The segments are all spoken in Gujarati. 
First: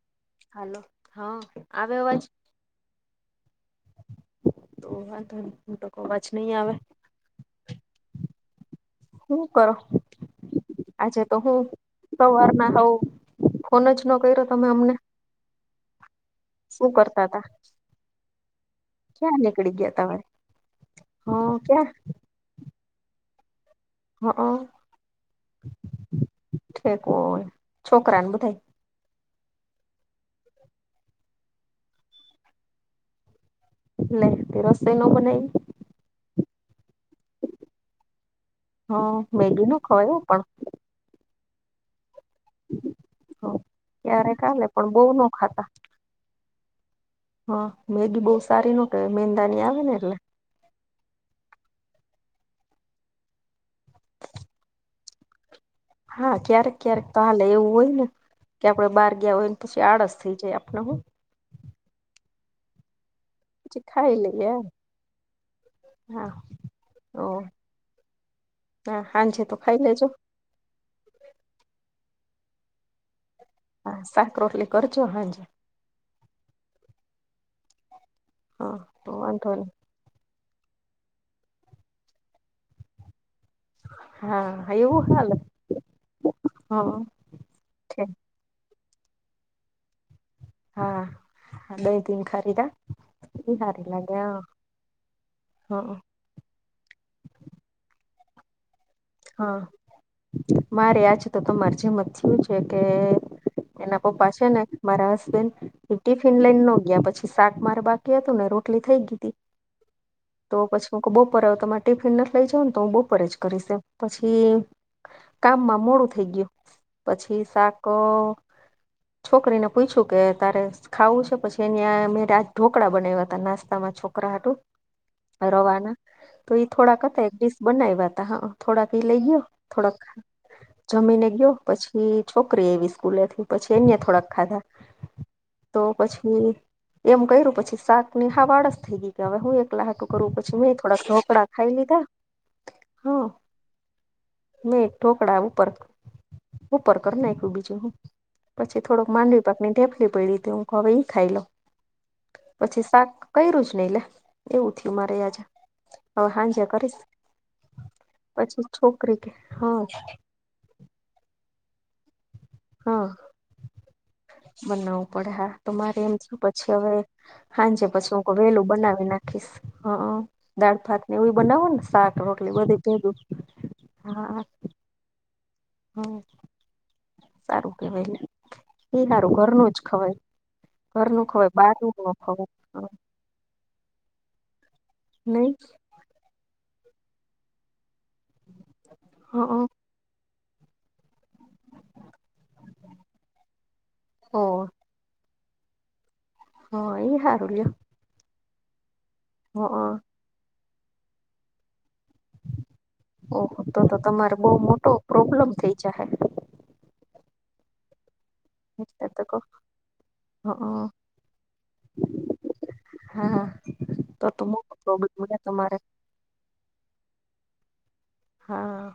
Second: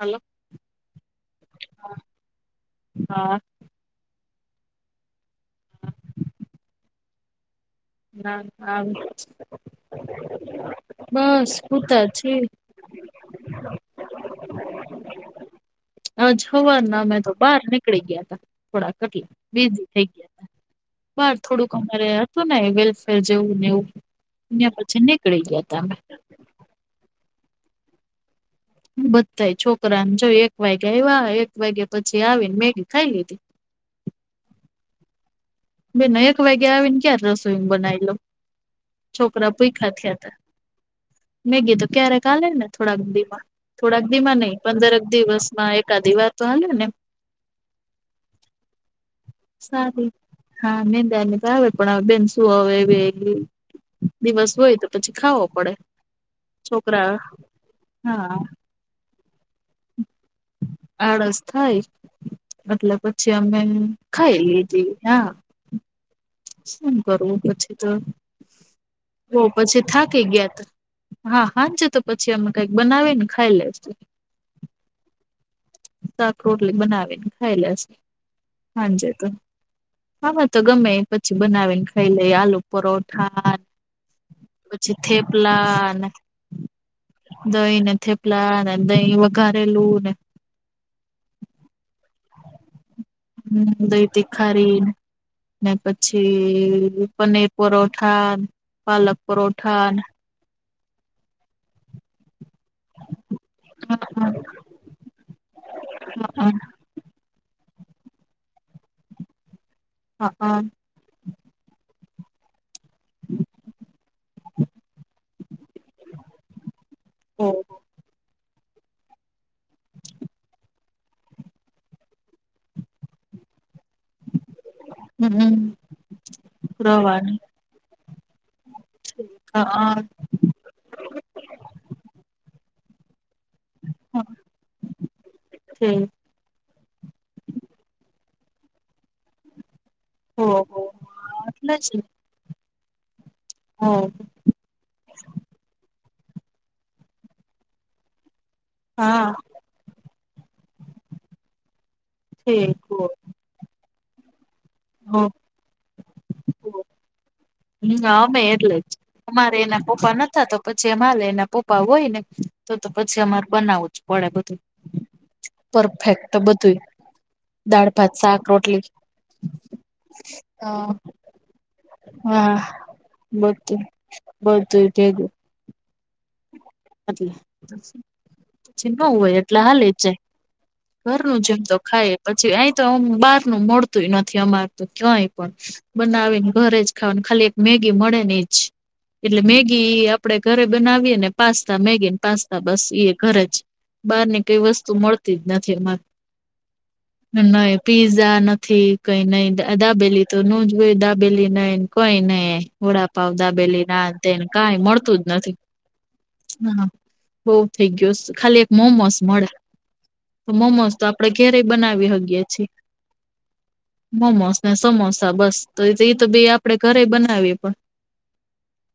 હલો હાલો હા આવે અવાજ. હા તો વા તો લોકો અવાજ નહી આવે ના હ. [unintelligible] હું કરો. આજે તો બસ હું સુતા છીએ સવાર ના હ ફોન જ ન કર્યો તમે અમને. આજ શું હવાના મેમે કરતા તો તા બહાર નીકળી ગયા તા. થોડાકટ ક્યાં નીકળી બિઝી થઈ તમારે ગયા બાર હા થોડુંક ક્યાં અમારે. વેલફેર જેવું ને હ એવું પછી નીકળી ગયાતા અમે. ઠેકો છોકરાને બધાય હ બધા છોકરાને જોય એક વાગે આવ્યા એક વાગ્યા પછી આવીને મેગી ખાઈ લીધી. લે તે રસોઈ ન બનાઈ? બેન એક વાગ્યા આવી ને ક્યારે રસોઈ બનાવી લોવ. હા છોકરા મેગી ન ભૂખા ખવાય થયા હો હતા. પણ મેગી તો ક્યારેક હાલે ને થોડાક દીમાં હ થોડાક દીમા ક્યારેક નઈ આલે પણ બહુ પંદરક ન ખાતા દિવસમાં? કાદી વાર તો આલેને? હા મેગી બહુ સારી નો કેવાય મેંદા ની આવે ને સારી એટલે. હા મેંદાની તો આવે પણ બેન શું હવે એવી? દિવસ હોય તો પછી ખાવો પડે. હા ક્યારેક ક્યારેક છોકરા તો હાલે એવું હોય ને હા કે આપડે બહાર ગયા હોય ને પછી આળસ થઈ જાય આપણ હુ આળસ થાય એટલે પછી અમે પછી ખાઈ લઈએ એમ લીધી હા હા શું ઓ કરવું પછી તો? હા હો હાંજે તો ખાઈ પછી લેજો થા કે ગયાતા. હા હાજે તો પછી અમે કઈક બનાવીને ખાઈ લેજું. સાક રોટલી કરજો હાજે. સાક રોટલી બનાવીને ખાઈ લેશુ હા હાજે તો. વાંધો નહી હાવે તો ગમે પછી બનાવીને ખાઈ લઈ આલુ પરોઠા હા પછી એવું હાલે થેપલા અને હા દહી ને છે થેપલા લા ને દહીં વઘારે લુંને. હા હ બે દિન ખરીદા? હમ દહી તીખારી ને હા પછી-' પનીર પરોઠા, પાલક હા પરોઠા મારેય આજે તો ત માર જીમ થયું છે કે.? એના પપ્પા છે ને, મારા હસબેન્ડ ટિફિન લઈન નો ગયા પછી, મારે બાકી હતું ને રોટલી થઈ ગી હતી તો પછી હું બપોરે હવ તમારે ટિફિન નથી લઇ જાવ ને તો હું બપોરે જ કરીશ એમ. પછી કામમાં મોડું થઈ ગયું પછી સાક છોકરીને પૂછું કે તારે ખાવું છે? પછી એની મેં ઢોકળા બનાવ્યા હતા, નાસ્તામાં છોકરા છોકરા હાટું હમ રવાના તો એ થોડાક હતા એક રવાની ડીશ બનાવ્યા હતા હં. થોડાક એ લઈ ગયો, થોડાક હા જમીને ગયો, પછી છોકરી એવી સ્કૂલેથી પછી એને થોડાક ખાધા, તો પછી એમ કર્યું પછી શાક ની હાવ આળસ થઈ ગઈ કે હવે હું એક એકલા હાટું કરવું પછી મેં હો થોડાક ઢોકળા એટલે ખાઈ લીધા હં હા મે ઠોકળા પર હું પર નાખું બીજું હું? પછી થોડોક હા માંડવી પાકની ઢેફલી પડી હતી હું હવે ઈ ખાઈ લો પછી શાક કર્યું જ નહી લે એવું થયુ, મારે આજે હવે હાંજ્યા કરીશ હમ અમે પછી એટલે જ છોકરી કે અમારે હા એના પપ્પા નતા તો પછી અમારે એના પપ્પા હોય ને તો તો હા પછી અમારે બનાવું જ પડે બધું બનાવવું પડે હા પરફેક્ટ બધું હાજે દાળ ભાત પછી હું શાક વેલું રોટલી બનાવી નાખીશ હ દાળ હા ભાત ને એવુ બનાવો ને શાક રોટલી બધી ભેધું? હા હંધુય ભેગુ તો- - હમ. સારું કેવાય લે પછી નવ ઈ હારું હોય એટલે ઘરનું હાલી જ ખવાય જાય ઘરનું ખવાય જેમ તો બારનું ખાય ન ખવાય પછી અ તો બહાર નું મળતું- - નથી અમાર તો ક્યાંય પણ નહી બનાવીને ઘરે જ ખાવા ખાલી એક મેગી મળે- - એટલે હઅ મેગી આપણેે ઘરે બનાવીએ ને- - પાસ્તા મેગીન પાસ્તા બસ ઘરે જ બહાર ને ઓ કઈ વસ્તુ મળતી જ નથી અમારે. હ એ હારું લ્યો. નહી પીઝા નથી કઈ નઈ હઅ દાબેલી તો ન જય દાબેલી નઈ કોઈ નઈ. વોડાપાવ ઓહો તો દાબેલી ના તેને કઈ મળતું જ નથી. ચાય. હા બો થઇ ગયો ખાલી એક એટલે મોમોસ તો કઉ મળે. તો હઅ મોમોઝ તો આપણે ઘેરે બનાવી હકીએ છીએ. હા તો તો મોમોસ ને મોટો પ્રોબ્લેમ રે સમોસા બસ તમારે તો એ તો બે આપડે ઘરે બનાવીએ પણ. હા.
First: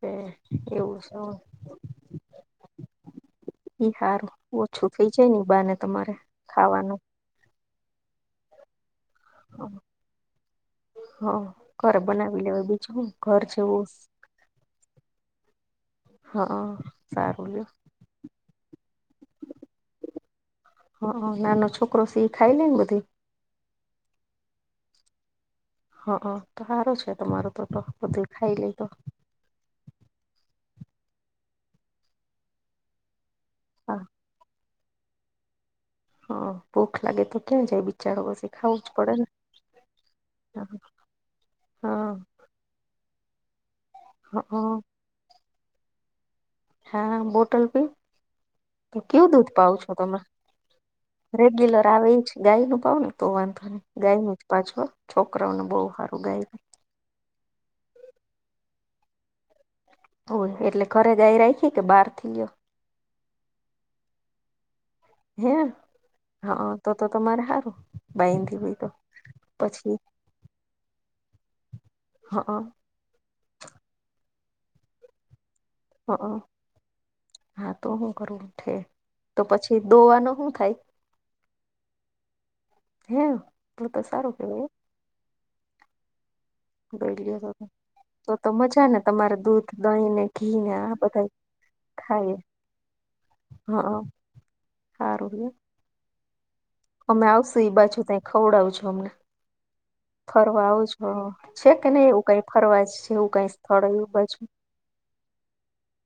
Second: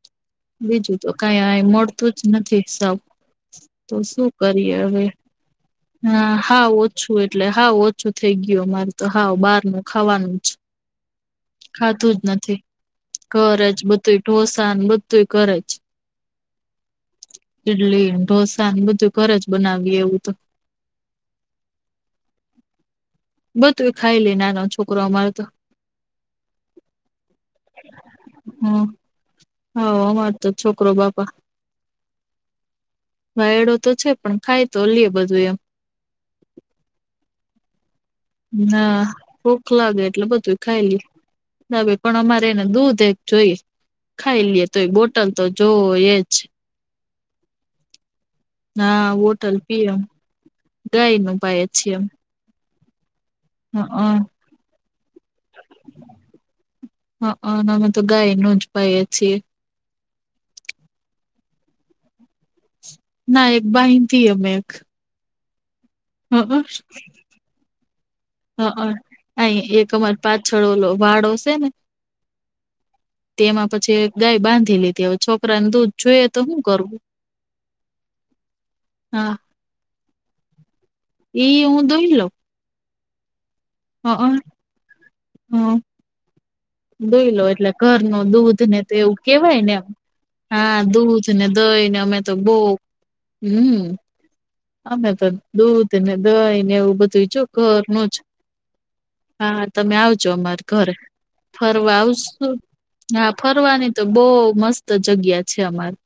હા. બીજું તો કઈ આ મળતું જ નથી સ. ઈ તો શું હારું કરીએ ઓછું થઇ હવે જાય ને બાને તમારે હા હા ખાવાનું ઓછું એટલે હા- ઓછું થઈ ગયયો મારે તો હા બહાર ન ખાવાનું જ. હા ઘરે ખાતું જ બનાવી નથી લેવાય બીજું હું ઘર જ જેવું બધું ઢોસા બધું ઘર જ. હા. સારું લ્યો ઈડલી ઢોસા બધું ઘર જ બનાવીએ એવું તો. હ ના ના છોકરો સી ખાઈ લ ને બધી? બધું એ ખાઈ લે નાનો છોકરો અમારો તો. હા હ તો સારું છે તમારું તો તો બધું ખાઈ લે તો. હા અમાર તો છોકરો બાપા વાાયડો તો હા છે પણ ખાય તો લ બધું એમ. હ ભોખ લાગે તો કે્યાં જાય વિચાર બસ. ના ભૂખ લાગે એટલે બધું ખાયલી દવે હા પણ અમારે ને દૂધ એક જોઈ ખાઈ લઈએ હા તો બોટલ તો જો એ જ. હા બોટલ ભી ના કેવું દૂધ બોટલ પાવ પીએ છો એમ. તમે? ગાય નું પાય રેડ્યુલર છીએ એમ આવે એ. ગાય નું ભાવ ને તો વાંધો નને ગાય હ નું જ પાછો છોકરાઓને બહુ સારું ગાય. હા અમે તો ગાય ન જ ભાઈએ છીએ. હો એટલે ઘરે ગાય રાખીયે કે બહાર થી ગયો. ના એક બાહથી અમેં એક. હે હ હા તો તો તમારે સારું બાઈનથી હ બ તો અહી એક પછી? અમાર પાછળ ઓલો વાાડોશે ને હા. તેમાં પછી ગાય બાંધી લીધી હવે છોકરાને દૂધ હ જોઈએ તો હું કરવું હા તો હું કરું ઉઠે હા તો પછી દોવાનું શું થાય? એઈ હું દોહી લ. હે તો તો હા સારું હ કેવાય હા. દોઈ લ્યો લો તો તો એટલે ઘર ન તો દૂધ ને મજા તો એવું તમારે કેવાય દૂધ ને એમ દહીં ને ઘી ને હા આ દૂધ. બધા જેને દઈને અમે તો ખાય બોક હમ. હા આમ તો સારું દૂધ ને દહીને- - અમે આવશું એ બાછુ ત્યા ખવડાવજું અમને? હાા તમે આવજો અમારે ફરવા આવું ઘરે છો છે કે ફરવા નહી એવું કઈ આવશું ફરવા જેવું હા કઈ સ્થળ ફરવાની તો એવું બહ બાજુ મસ્ત. જગ્યા છે અમારે.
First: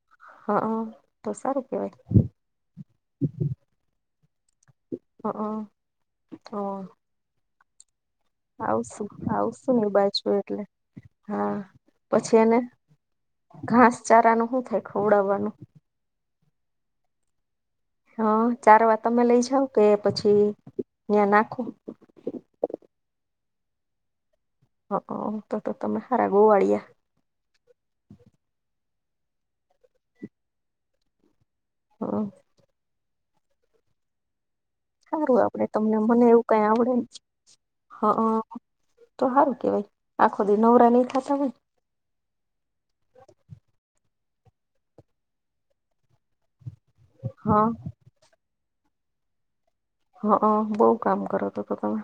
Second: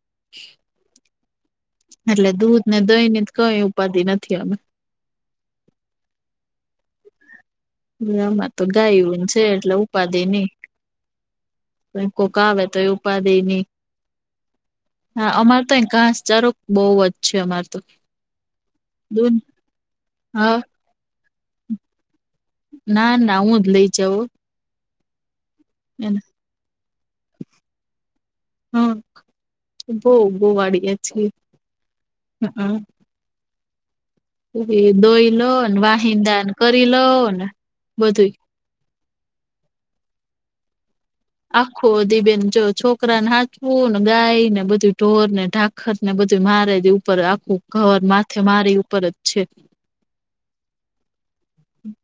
હા! તો સારું. કેવાય એટલે દૂધ ને, દહી ની જ કઈ ઉપાધિ નથી અમે. હા! તો. ગમાં તો ગાય છે. એટલે આવશું ને એ ઉપાધિ બાજુ નહી. એટલે હા તો પછી કોકા એને આવે તો એ ઉપાધિ ની. ઘાસ ચારાનું શું થાય હા ખવડાવવાનું અમારે તો. ઘાસચારો બહુ વધ છે અમાર તો. હા ચાર વાર તમે દૂધ લઈ જાાવ. કે પછી હા ત્યાં નાખો. ના ના. હું જ લઈ જઉ. હ તો તો તમે સાર ગોવાળિયા. હા બહ બહુ વાડીએ છીએ. હા! હા! [inaudible] સારું આપડે ને તમને. મને વાહિંદા એવું ને કઈ કરી લો આવડેને ને હ. બધુંય તો સારું કેવાય. આખો દી નવરા નહી થતા હોય. આખો દી બેેન જો છોકરાને હાચવું ને, ગાય ને, બધું ઢોર ને, ઢાખર ને બધું મારે દું. ઉપર આખું હા ઘર માથે મારી ઉપર જ છે. હા! બહુ કામ કરોતો હતો તમે.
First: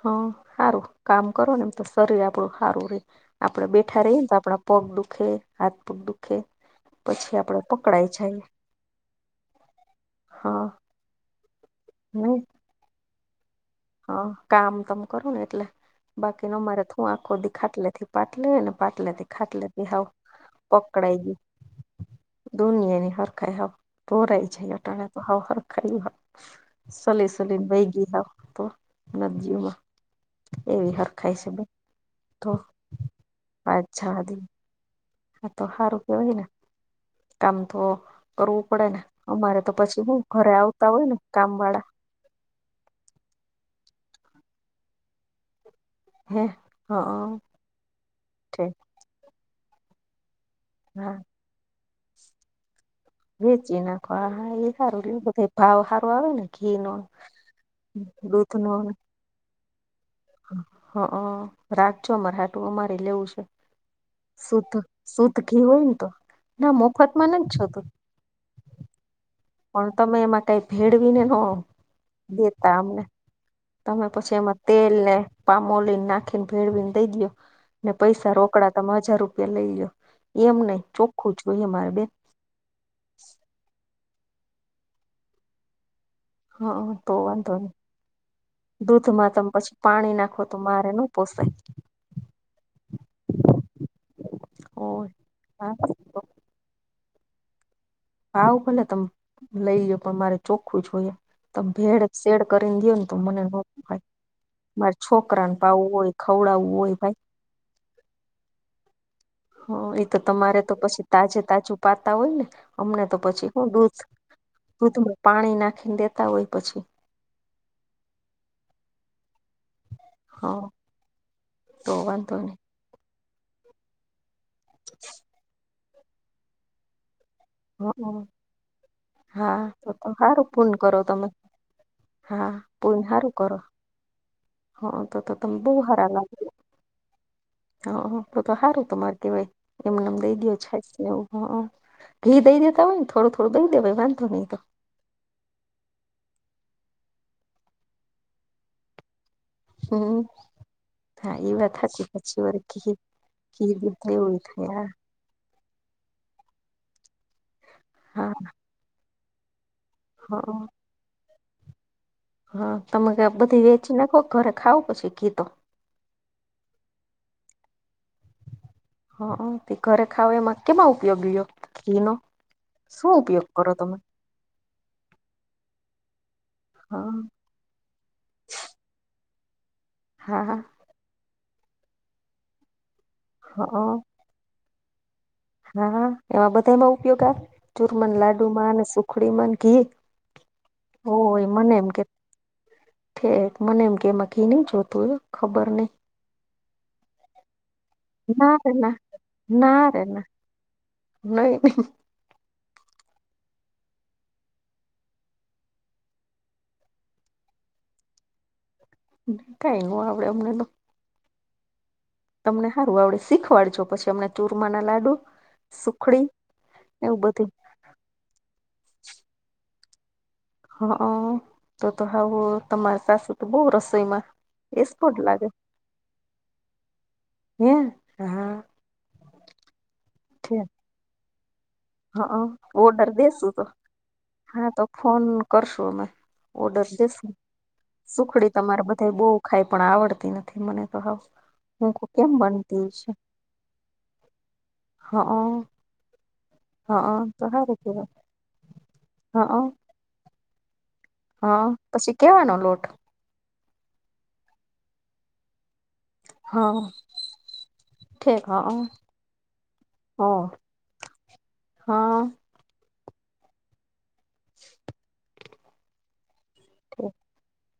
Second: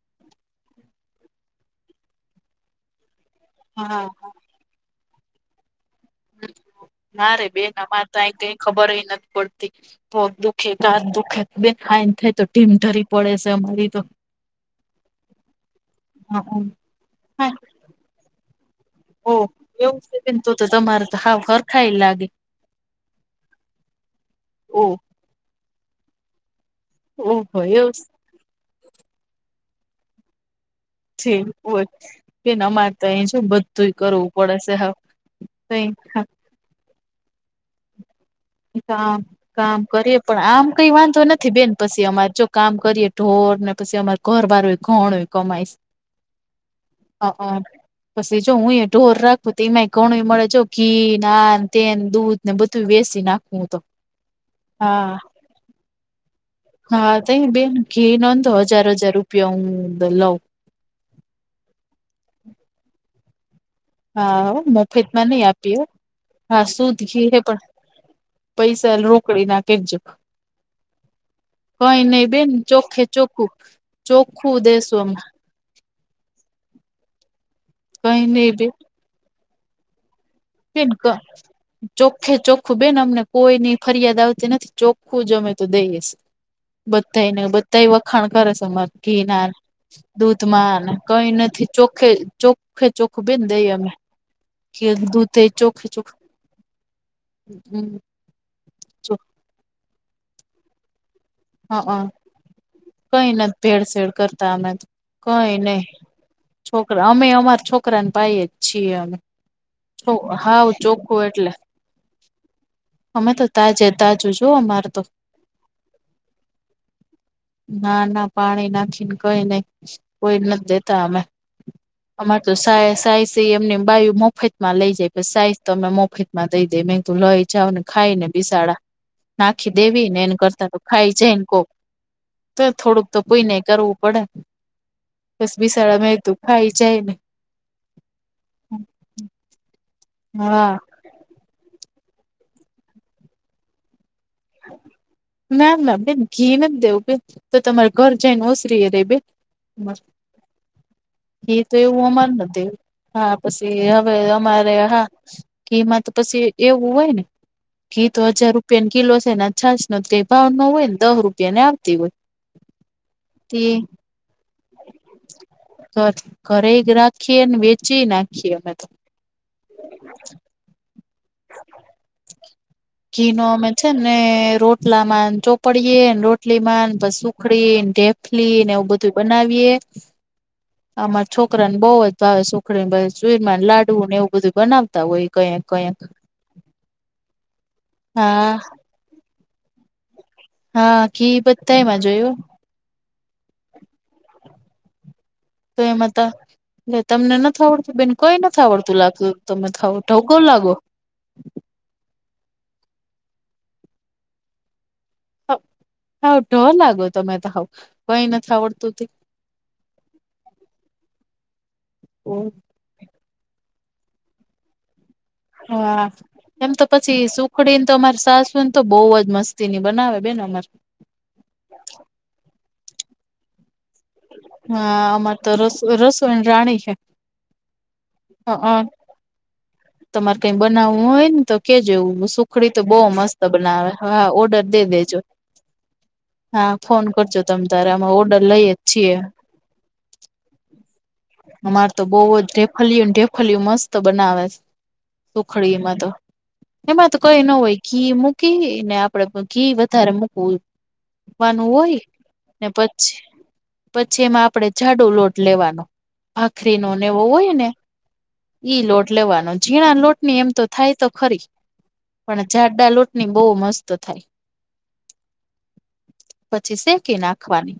હા! સારું કામ કરો ને, એમ તો શરીર આપડું સારું રહે. આપડે બેઠા હા રહીએને તો આપડા. પગ દુખે. હાથ પગ દુખે. પછી મારે આપડે બેન અમારે પકડાાય તો આય જાય. કઈ ખબર નથી પડતી. તો દુખે ક દુખે બે ખ થઈ નહી તો. ટીમ ઠરી પડે છે અમારી. તો હા કામ તમ કરો ને એટલે. બાકી ન હા અમારે તું આખો દીખાટલે થી પાટ લ ને. પાટલે તે, ઓ ખાટલે તે એવું હવ છે બેન તો તો તમારે તો પકડાાય ગ. હાવ હરખાય લાગે દોનિયાની હરખાય હ. પોરાય છે ઓ અટાળ. હ હ ખાઈું હ ચલી ઓહો ચલીને એવું વૈગી હ. નજીઓમાં એવી હ. છે હોય કે, અમારે તો અહી જો બધું કરવું પડેશે હ. હા! તો સારું કેવાય ને. કામ તો. કરવું પડે ને કામ અમારે તો કામ પછી કરીએ. હું પણ ઘરે આમ આવતા કઈ હોય ને વાંધો કામ નથી. બેન વાળા પછી અમારે ચ કામ કરીએ ઢોર ને. પછી અમાર ઘર બાર હોય ઘઉણ હોય કમાઈશ. હે હા અ પછી જો છે હું એ. ઢોર રાખવો તો એમાંય ઘણું એ મળે જો ઘી હા નાન તેને દૂધ ને બધું વસી નાખ. ચીના ખ એ સારું લેવુંધ ભાવ સારું આવે ને. ઘી નો હા! ત બેન ઘી નંધો દૂધ નો હજાર હજાર રૂપિયા હ લવ. હ રાખજો અમારે આટું અમારે લેવું છે. હા સુદ્ધ શ મફતમાં સુદ્ધ નહી ઘી આપીએ હો હોય ને. તો હા ના શુદ્ધ મોફત ઘી માં હે નથી પણ છો તું. પૈસા રોકડી નાખ. પણ તમે એમાં કઈ ભેળવી ને ન. કઈ નઈ બેન દેતા અમને ચોખ્ખે ચોખ્ખું તમે પછી એમાં ચોખ્ખું તેલ દેશું ને. અમે પામોલીને નાખીને ભેળવીને દઈ ગયો ને કઈ પૈસા નઈ બે રોકડા તમે હજાર રૂપિયા લઈ ગયો. એમ નહ ચોખ્ખું જ જોઈએ મારે બેન. ે ચોખ્ખું બેન. અમને કોઈની ફરિયાદ આવતી નથી. ચોખ્ખું જમે તો દઈશ. હા તો બધાને વાંધો નહી બધા વખાણ કરે છેર. દૂધમાં તમે ઘીનાર પછી પાણી નાખો તો દૂધમાં મારે ન કઈ પોસાય નથી ચોખ ચખે ચોખે ચોખ બે દ અમે. કે દૂધ ચોખ. સુખ હમ. આવાવું ભલે. તમ લઈ જ પણ મારે ચોખ્ખું જોઈએ. તો ભેડ શેડ કરીને દયો ને. તો કઈ મને નથી નહોતું ભાઈ ભેળસેળ કરતા અમે તો મારે કઈ છોકરાને નઈ પાવું હોય. ખવડાવવું હોય ભાઈ. ક રનપાઈ એચી એ. હ એ તો તમારે તો પછી તાજે એટલે તાજું પાતા હોય ને અમને તો અમે પછી હ તાજે દૂધ તાજું જો અમા [unintelligible] દૂધમાં પાણી નાખીને દેતા હોય પછી ના ના પાણી નાખીને કઈ નઈ કોઈ હા નથી દેતા અમે તો વાંધો અમાર તો નહી સા સાઈ સિ એમની બાયુ મોફે માં લઈ જાય પ સાઈઝ તમે મોફેત માં દઈ દે મે તોું લઈ ચાવને હ ખાઈ ને બિસાડા હા નાખી તો દેવી ને એને સારું કરતા પૂન કરો તમે કો હા તો પૂન થોડુંક તો સારું કોઈ નને કરો કરવું પડે હ તો તો બસ તમે બહુ હારા બિસાાળમાં લાગ દું ખાઈ જાયને. હા તો સારું તમારે કેવાય એમનેમ દઈ દયો હા છે ને એવુ હ ઘી દઈ દેતા હોય, ને થોડુ થોડુ બઈ દેવા ભય વાંધો નહી, તો નામ નામ બે ઘી નથી જ દેવું બે તો તમારે ઘર જઈને ઓસરીય રે બે હમ્મ એ તો એવું અમાર નથી ઘી હા, ઘી પછી દૂધ હવે એવું અમારે થાય હા ઘીમાં તો પછી એવું હોય, ને ઘી તો હા હજાર રૂપિયાની કિલો છેને. છાસ નો ક ભાવ હા નો હોય, ને દહ રૂપિયા ને આવતી હોય. હા તમે બધી તે વેચી નાખો ઘરે ખાવું પછી ગીતો. તો ઘરે જ રાખીએને વેચી નાખીએ અમે તો હ તે ઘરે ખાવ એમાં કેમાં ઉપયોગ લ્યો ઘી નો ઘી ન અમે છેને, રોટલામાં ચોપડીએેને રોટલીમાં પ હા કડીને ફલી ને એવું બધું બનાવીએ હા હા આમારા છોકરાને બહવ જ ભાવે સુખડીને જુઈર લાડુ હા ને એવું બધું બનાવતા હોય. કઈક કઈક. હા એમાં બધા એમાં ઉપયોગ આવે ચુરમાંન લાડુ હા માં અને સુખડી ઘી હા ઘી હોય મને બધતા એમ કે એમાં જોયુ. મને એમ કેમાં કી ન જોતુ તો એમાં હતા એટ તમને ન થ આવડતું બેન કઈ ના નથી રે ના આવડતું લાગતું તમે ના ખાવો રે ના ઢવકો લાગો. નહી નહી હા ઢ લાગો તમે તો હ કઈ નથી આવડતુ કઈ હ આપડે અમને તો તમને સારું આવડે શીખવાડજો પછી અમને ચૂરમા ના લાડુ હા સુખડી એમ તો એવું પછી બધું સુખડી તો અમાર સાસુ ને તો બહુ જ મસ્તી ની બનાવે બેન અમાર હા તો તો આવું તમારે પાસું તો બહ રસોઈમા હા અમારે તો રસ રસોન રાણી છે. હે હા તમારે કઈ ઠીક બનાવવું હોય, ને તો કેજવુ હા સુખડી, તો બહ ઓર્ડર મસ્ત દેસું તો બનાવે હા ઓર્ડર દે તો દેજો ફોન કરશું અમે હા ઓર્ડર ફોન દેસું કરજો તમે તારે અમે ઓર્ડર સુખડી લઈએ જ તમારે બધા છીએ. બહુ ખાય પણ આવડતી નથી મને તો હાવ હું અમાર તો કવ બહવ કેમ જ બનતી રેફલય ને રેફલિયું મસ્ત બનાવે છે. હ સુખડીમાં તો એમાં તો કઈ ન સારું હોય કેવાય ઘી મૂકી ને આપડે હા ઘી ધર્મ હા પૂવાનું હોય, પછી કેવાનો ને લોટ પછી પછી એમાં આપડે જાડો, લોટ લેવાનો હા ભખરીનોને એવો હોય, ને ઠેક હા ઈ લોટ લેવાનો છે. ઝીણા લોટની હા એમ તો થાય તો ખરી હા પણ જાડા લોટની બહુ મસ્ત થાય. [inaudible] પછી શેંકી નાખવાની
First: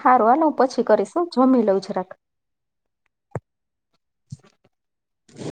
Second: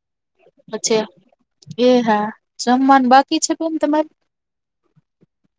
સારું હાલ હું પછી પછ કરીશ હો, જમી લઉં એ જરાક હા જમવાન બાકી છે, કે એમ તમારે [inaudible]